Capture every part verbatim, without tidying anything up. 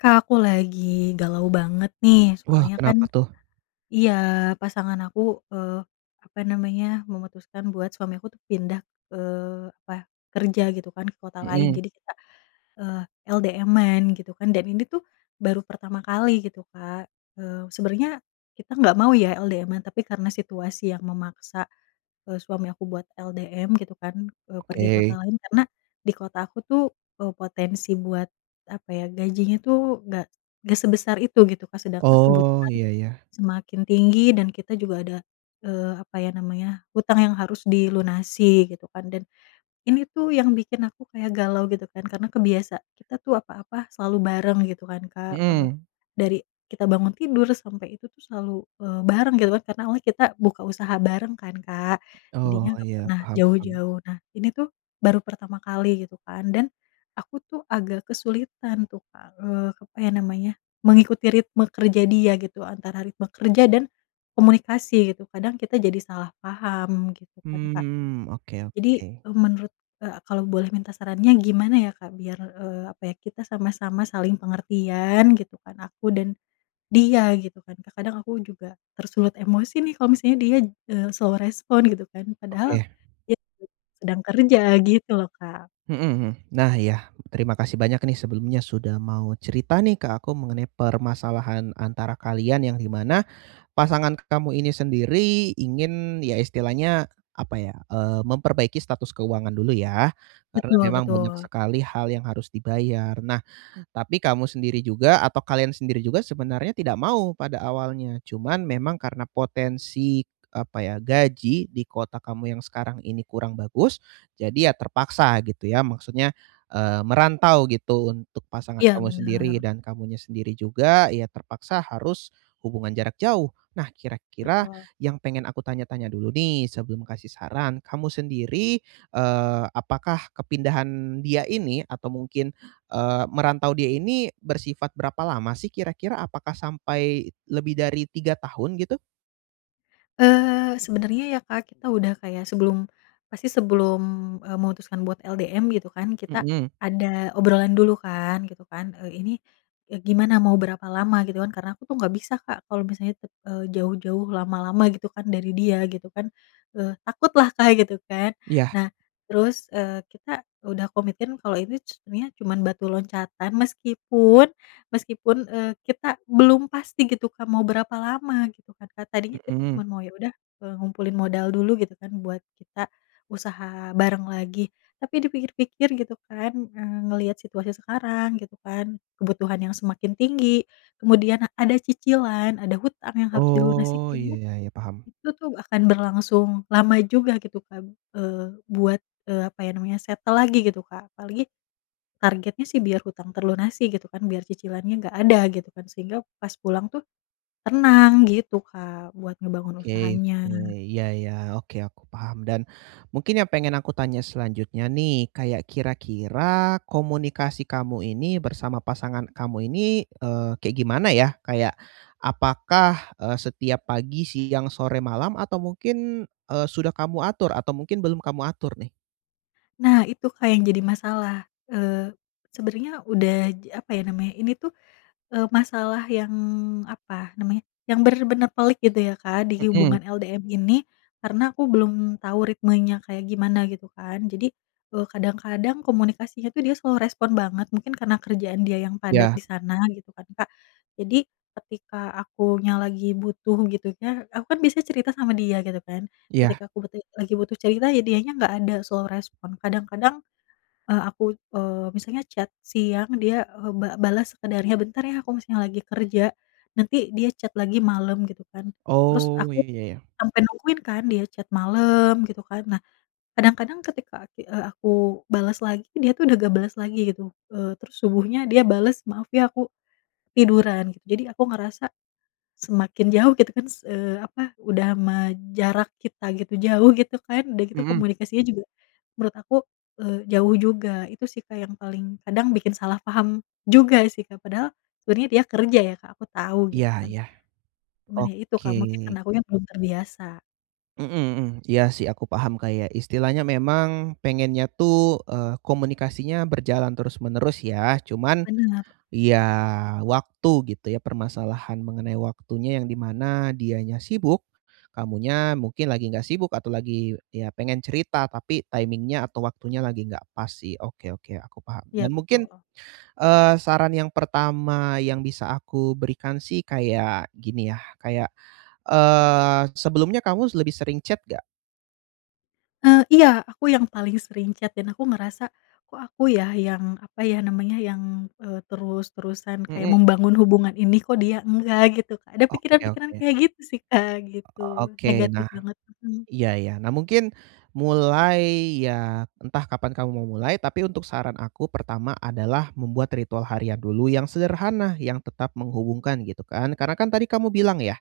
Kak, aku lagi galau banget nih, Wah, soalnya kan kenapa tuh? iya pasangan aku, eee, apa namanya, memutuskan buat suami aku tuh pindah, eee, apa, kerja gitu kan ke kota lain. Hmm. Jadi kita, eee, LDM-an gitu kan, dan ini tuh baru pertama kali gitu Kak. Eee, sebenernya kita nggak mau ya LDM-an, tapi karena situasi yang memaksa, eee, suami aku buat LDM gitu kan, eee, pergi ke kota Oke. lain. Karena di kota aku tuh, eee, potensi buat apa ya, gajinya tuh nggak nggak sebesar itu gitu kan. Sedangkan Oh, kebutuhan iya, ya. semakin tinggi dan kita juga ada, eee, apa ya namanya, utang yang harus dilunasi gitu kan. Dan ini tuh yang bikin aku kayak galau gitu kan, karena kebiasa, kita tuh apa-apa selalu bareng gitu kan Kak, eee, Hmm. dari kita bangun tidur sampai itu tuh selalu, eee, bareng gitu kan. Karena awalnya kita buka usaha bareng kan Kak, Oh, jadinya nggak iya, pernah paham, paham. jauh-jauh. Nah ini tuh baru pertama kali gitu kan, dan aku tuh agak kesulitan tuh Kak, eee, apa ya namanya, mengikuti ritme kerja dia gitu, antara ritme kerja dan komunikasi gitu. Kadang kita jadi salah paham gitu kan Kak. Mmm, oke, Jadi, oke. e menurut, e kalau boleh minta sarannya gimana ya Kak? Biar, eee, apa ya, kita sama-sama saling pengertian gitu kan, aku dan dia gitu kan. Terkadang aku juga tersulut emosi nih kalau misalnya dia, eee, slow response gitu kan. Padahal Oke. dia itu sedang kerja gitu loh Kak. Hmm, hmm, nah iya, terima kasih banyak nih sebelumnya sudah mau cerita nih ke aku mengenai permasalahan antara kalian, yang di mana pasangan kamu ini sendiri ingin, ya istilahnya apa ya, eee, memperbaiki status keuangan dulu ya, karena Betul, memang banyak betul. sekali hal yang harus dibayar. Nah, tapi kamu sendiri juga atau kalian sendiri juga sebenarnya tidak mau pada awalnya. Cuman, memang karena potensi apa ya, gaji di kota kamu yang sekarang ini kurang bagus, jadi ya terpaksa gitu ya. Maksudnya, eee, merantau gitu untuk pasangan Iya, kamu sendiri bener. dan kamunya sendiri juga, ya terpaksa harus hubungan jarak jauh. Nah, kira-kira Betul. yang pengen aku tanya-tanya dulu nih sebelum kasih saran, kamu sendiri, eee, apakah kepindahan dia ini atau mungkin, eee, merantau dia ini bersifat berapa lama sih kira-kira? Apakah sampai lebih dari tiga tahun gitu? Eee, sebenernya ya, Kak, kita udah kayak sebelum pasti sebelum, eee, memutuskan buat LDM gitu kan, kita Mmm. ada obrolan dulu kan, gitu kan, "Eee, ini, eee, gimana mau berapa lama?" Gitu kan. Karena aku tuh nggak bisa, Kak, kalau misalnya, eee, jauh-jauh lama-lama gitu kan dari dia gitu kan. Eee, takutlah, Kak, gitu kan. Iya. Nah, terus, eee, kita udah komitin kalau ini c ininya cuman batu loncatan, meskipun meskipun, eee, kita belum pasti gitu, Kak, mau berapa lama gitu kan, Kak. Tadinya kita Mmm. cuman mau, "Ya udah, eee, ngumpulin modal dulu," gitu kan buat kita usaha bareng lagi. Tapi dipikir-pikir gitu kan, eee, ngelihat situasi sekarang gitu kan, kebutuhan yang semakin tinggi kemudian ada cicilan, ada hutang yang harus dilunasi Oh, iya kayaknya iya iya, paham. itu tuh akan berlangsung lama juga gitu kan, eee, buat, eee, apa ya namanya settle lagi gitu, Kak. Apalagi targetnya sih biar hutang terlunasi gitu kan, biar cicilannya nggak ada gitu kan. Sehingga pas pulang tuh tenang gitu, Kak, buat ngebangun Oke usahanya. oke, iya iya. Oke, aku paham dan mungkin yang pengen aku tanya selanjutnya nih, kayak kira-kira komunikasi kamu ini bersama pasangan kamu ini, eee, kayak gimana ya? Kayak apakah, eee, setiap pagi, siang, sore, malam atau mungkin, eee, sudah kamu atur atau mungkin belum kamu atur nih? Nah itu Kak yang jadi masalah. Eee, sebenarnya udah j apa ya namanya ini tuh, eee, masalah yang, apa namanya, yang benar-benar pelik gitu ya Kak di Hmm. hubungan LDM ini, karena aku belum tahu ritmenya kayak gimana, gitu kan. Jadi, eee, kadang-kadang komunikasinya tuh dia slow respond banget. Mungkin karena kerjaan dia yang padat Ya. di sana, gitu kan Kak, jadi ketika akunya lagi butuh gitu ya, aku kan bisa cerita sama dia, gitu kan. Iya. Ketika aku butuh lagi butuh cerita ya dianya enggak ada, slow respond. Kadang-kadang, eee, aku, eee, misalnya chat siang dia, eee, ba balas sekadarnya, "Bentar ya aku masih lagi kerja," nanti dia chat lagi malem, gitu kan. Terus Oh, aku iya iya. sampai nungguin kan dia chat malem, gitu kan. Nah, kadang-kadang ketika ati eee, aku balas lagi dia tuh udah enggak balas lagi, gitu. Eee, terus subuhnya dia balas, "Maaf ya aku tiduran," gitu jadi aku ngerasa, semakin jauh gitu kan s eee, apa udah mah jarak kita gitu, jauh gitu kan, udah gitu Hmm. komunikasinya juga menurut aku, eee, jauh juga. Itu sih Kak yang paling kadang bikin salah paham juga sih Kak. Padahal, sebenarnya dia kerja ya Kak, aku tahu Iya gitu kan. iya. Cuman ya itu Oke. Kak, mungkin karena akunya belum terbiasa. Heeh heeh. Iya sih aku paham kayak istilahnya memang pengennya tuh, eee, komunikasinya berjalan terus-menerus ya. Cuman Benar. ya, waktu gitu ya permasalahan mengenai waktunya yang dimana dianya sibuk, kamunya mungkin lagi enggak sibuk atau lagi ya pengen cerita tapi timing-nya atau waktunya lagi enggak pas sih. Oke, oke, aku paham. Iya, Dan mungkin betul. eee, saran yang pertama yang bisa aku berikan sih kayak gini ya, kayak eee, sebelumnya kamu lebih sering chat enggak? Eee, iya, aku yang paling sering chat dan aku ngerasa kok aku ya yang apa ya namanya yang eee, terus-terusan kayak Mhm. membangun hubungan ini kok dia enggak gitu Kak, ada Oke, pikiran-pikiran oke. kayak gitu sih Kak gitu, Oke, negatif nah, banget. Mmm. iya, iya. Nah mungkin mulai ya entah kapan kamu mau mulai, tapi untuk saran aku pertama adalah membuat ritual harian dulu yang sederhana, yang tetap menghubungkan gitu kan. Karena kan tadi kamu bilang ya,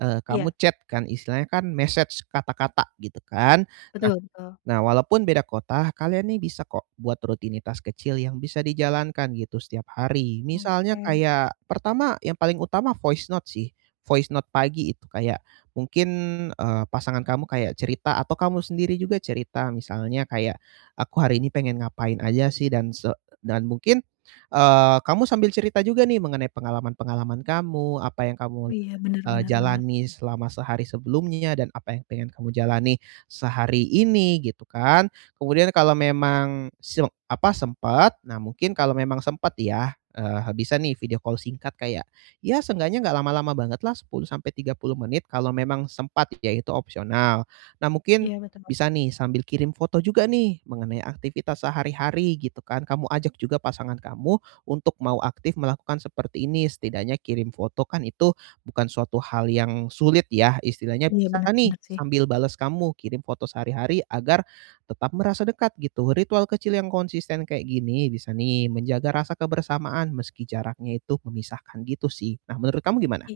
eee, Iya. kamu chat kan istilahnya kan message kata-kata gitu kan. Nah Betul betul. nah, walaupun beda kota, kalian nih bisa kok buat rutinitas kecil yang bisa dijalankan gitu setiap hari. Misalnya Oke. kayak pertama yang paling utama voice note sih, voice note pagi itu kayak mungkin eee, pasangan kamu kayak cerita atau kamu sendiri juga cerita. Misalnya kayak aku hari ini pengen ngapain aja sih dan se dan mungkin eee, kamu sambil cerita juga nih mengenai pengalaman-pengalaman kamu apa yang kamu Oh iya. Bener eee, bener bener. jalani selama sehari sebelumnya dan apa yang pengen kamu jalani sehari ini gitu kan. Kemudian kalau memang se apa, sempat, nah mungkin kalau memang sempet ya, eee, bisa nih video call singkat kayak ya seenggaknya nggak lama-lama banget lah. sepuluh sampai tiga puluh menit. Kalau memang sempat ya, itu opsional. Nah mungkin Iya, betul. bisa nih sambil kirim foto juga nih mengenai aktivitas sehari-hari gitu kan. Kamu ajak juga pasangan kamu untuk mau aktif melakukan seperti ini. Setidaknya kirim foto, kan itu bukan suatu hal yang sulit ya. Istilahnya Iya bisa bener, nih bener sih. sambil bales kamu kirim foto sehari-hari agar tetap merasa dekat gitu. Ritual kecil yang konsisten kaya gini bisa nih menjaga rasa kebersamaan meski jaraknya itu memisahkan gitu sih. Nah menurut kamu gimana? I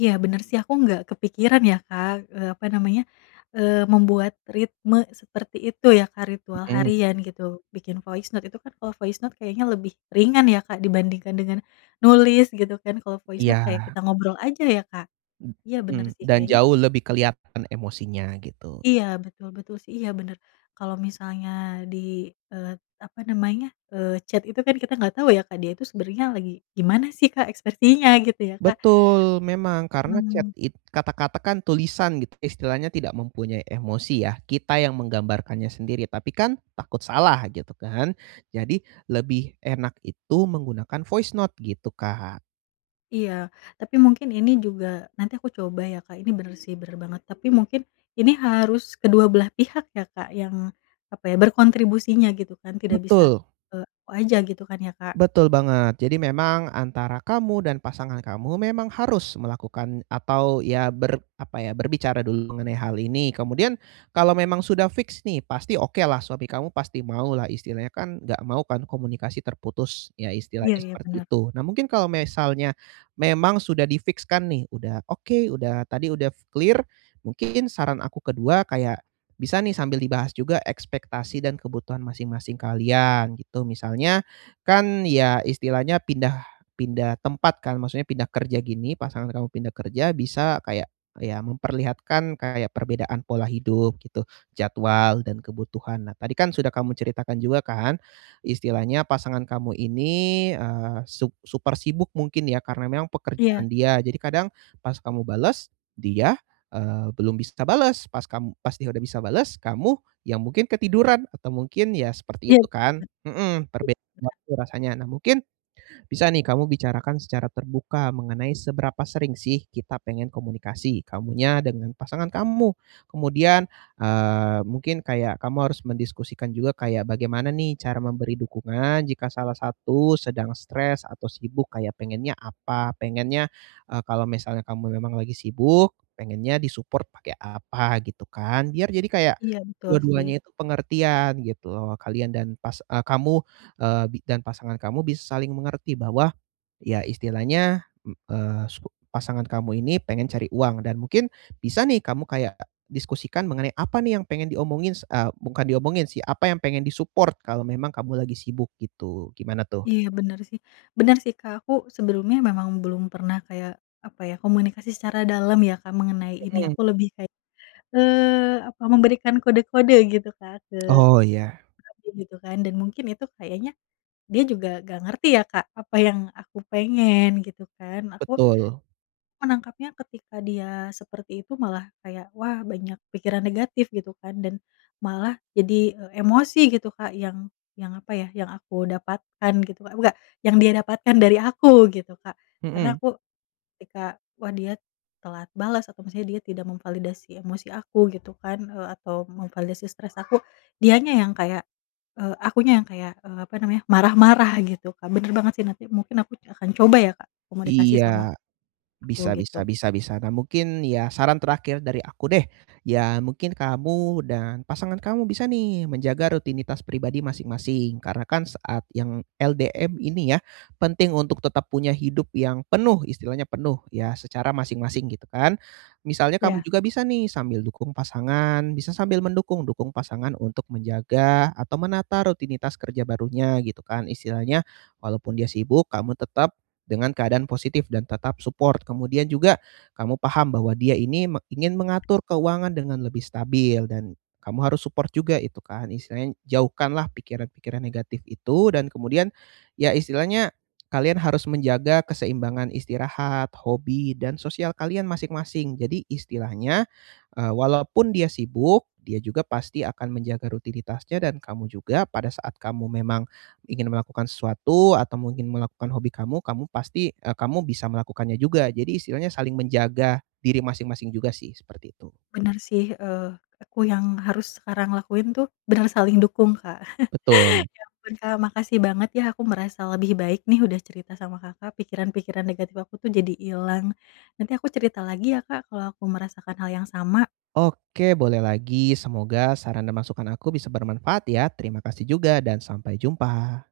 iya bener sih. Aku nggak kepikiran ya Kak, eee, apa namanya, eee, membuat ritme seperti itu ya Kak, ritual Mhm. harian gitu. Bikin voice note itu kan kalau voice note kayaknya lebih ringan ya Kak dibandingkan dengan nulis gitu kan. Kalau voice note kayak Iya. kita ngobrol aja ya Kak. Iya bener Mhm, sih dan kayaknya jauh lebih kelihatan emosinya gitu. Iya betul, betul sih. Iya bener. Kalau misalnya di, eee, apa namanya, eee, chat itu kan kita nggak tahu ya Kak dia itu sebenernya lagi gimana sih Kak ekspresinya gitu ya Kak. Betul, memang, karena chat Mmm. it kata-kata kan tulisan gitu, istilahnya tidak mempunyai emosi ya. Kita yang menggambarkannya sendiri, tapi kan takut salah, gitu kan. Jadi lebih enak itu menggunakan voice note gitu, Kak. Iya. Tapi mungkin ini juga nanti aku coba ya, Kak, ini benar sih, benar banget. Tapi mungkin ini harus kedua belah pihak ya Kak yang, apa ya, berkontribusinya gitu kan, tidak bisa, Betul. eee, aku aja, gitu kan ya, Kak. Betul banget. Jadi memang antara kamu dan pasangan kamu memang harus melakukan atau ya ber apa ya, berbicara dulu mengenai hal ini. Kemudian kalau memang sudah fiks nih, pasti oke lah, suami kamu pasti mau lah, istilahnya kan enggak mau kan komunikasi terputus, ya Iya istilahnya iya, seperti benar. itu. Nah, mungkin kalau misalnya memang sudah di fiks-kan nih, udah oke, udah tadi udah klir, mungkin saran aku kedua kayak bisa nih, sambil dibahas juga ekspektasi dan kebutuhan masing-masing kalian, gitu. Misalnya kan ya, istilahnya pindah pindah tempat kan, maksudnya pindah kerja gini, pasangan kamu pindah kerja, bisa kayak ya memperlihatkan kayak perbedaan pola hidup, gitu, jadwal dan kebutuhan. Nah, tadi kan sudah kamu ceritakan juga kan, istilahnya pasangan kamu ini, eee, su super sibuk, mungkin ya, karena memang Iya. pekerjaan dia. Jadi kadang, pas kamu bales, dia, eee, belum bisa bales, pas kamu pas dia udah bisa bales, kamu yang mungkin ketiduran atau mungkin ya, Iya, seperti itu kan. ben Mhm, perbedaan waktu rasanya. Nah, mungkin, bisa nih kamu bicarakan secara terbuka mengenai seberapa sering sih kita pengen komunikasi, kamunya dengan pasangan kamu. Kemudian, eee, mungkin kayak kamu harus mendiskusikan juga kayak bagaimana nih, cara memberi dukungan jika salah satu sedang stres atau sibuk, kayak pengennya apa, pengennya, eee, kalau misalnya kamu lagi sibuk, pengennya di-support pakai apa, gitu kan. Biar jadi kayak Iya, betul sih. dua-duanya itu pengertian, gitu loh. Kalian dan pas a kamu, eee, bi dan pasangan kamu bisa saling mengerti bahwa, ya istilahnya, m eee, subo pasangan kamu ini pengen cari uang dan mungkin bisa nih, kamu kayak diskusikan mengenai apa nih yang pengen diomongin, s e bukan diomongin sih, apa yang pengen di-support kalau memang kamu lagi sibuk, gitu. Gimana, tuh? Iya, benar sih. Benar sih Kak, aku sebelumnya memang belum pernah kayak, apa ya, komunikasi secara dalem ya, Kak, mengenai ini Hmm. aku lebih kayak, eee, apa, memberikan kode-kode gitu Kak, ke Oh, iya. suami, gitu kan. Dan mungkin itu kayaknya dia juga enggak ngerti ya, Kak, apa yang aku pengen, gitu kan. Aku Betul. menangkapnya ketika dia seperti itu malah kayak, "wah, banyak pikiran negatif" gitu kan. Dan malah jadi, e emosi, gitu Kak, yang yang apa ya, yang aku dapatkan gitu, eh, buka yang dia dapatkan dari aku, gitu Kak. Karena Mhm. aku ketika, wah, dia telat bales atau maksudnya dia tidak memvalidasi emosi aku, gitu kan, eee, atau memvalidasi stres aku, dianya yang kayak, eee, akunya yang kayak, eee, apa namanya, marah-marah, gitu, Kak. Benar banget sih, nanti mungkin aku akan coba ya, Kak, komunikasi sama, Iya, u bisa gitu. bisa bisa bisa. Nah, mungkin ya saran terakhir dari aku deh, ya mungkin kamu dan pasangan kamu bisa nih menjaga rutinitas pribadi masing-masing. Karena kan saat yang LDM ini ya, penting untuk tetap punya hidup yang penuh, istilahnya penuh, ya secara masing-masing, gitu kan. Misalnya kamu Ya. juga bisa nih, sambil dukung pasangan bisa sambil mendukung, dukung pasangan untuk menjaga atau menata rutinitas kerja barunya, gitu kan. Istilahnya walaupun dia sibuk, kamu tetap dengan keadaan positif dan tetap support. Kemudian juga kamu paham bahwa dia ini me ingin mengatur keuangan dengan lebih stabil dan kamu harus support juga itu kan istilahnya, jauhkanlah pikiran-pikiran negatif itu dan kemudian, ya istilahnya, kalian harus menjaga keseimbangan istirahat, hobi dan sosial kalian masing-masing. Jadi istilahnya, eee, walaupun dia sibuk, dia juga pasti akan menjaga rutinitasnya dan kamu juga pada saat kamu memang ingin melakukan sesuatu atau mungkin melakukan hobi kamu, kamu pasti, eee, kamu bisa melakukannya juga. Jadi istilahnya saling menjaga diri masing-masing juga sih, seperti itu. Benar sih, eee, aku yang harus sekarang lakuin tuh benar saling dukung, Kak. Betul. Ya ampun, Kak, makasih banget, ya. Aku merasa lebih baik nih udah cerita sama Kakak, pikiran-pikiran negatif, aku tuh jadi hilang. Nanti aku cerita lagi ya, Kak, kalau aku merasakan hal yang sama. Oke, boleh lagi, semoga saran dan masukan aku bisa bermanfaat ya. Terima kasih juga dan sampai jumpa.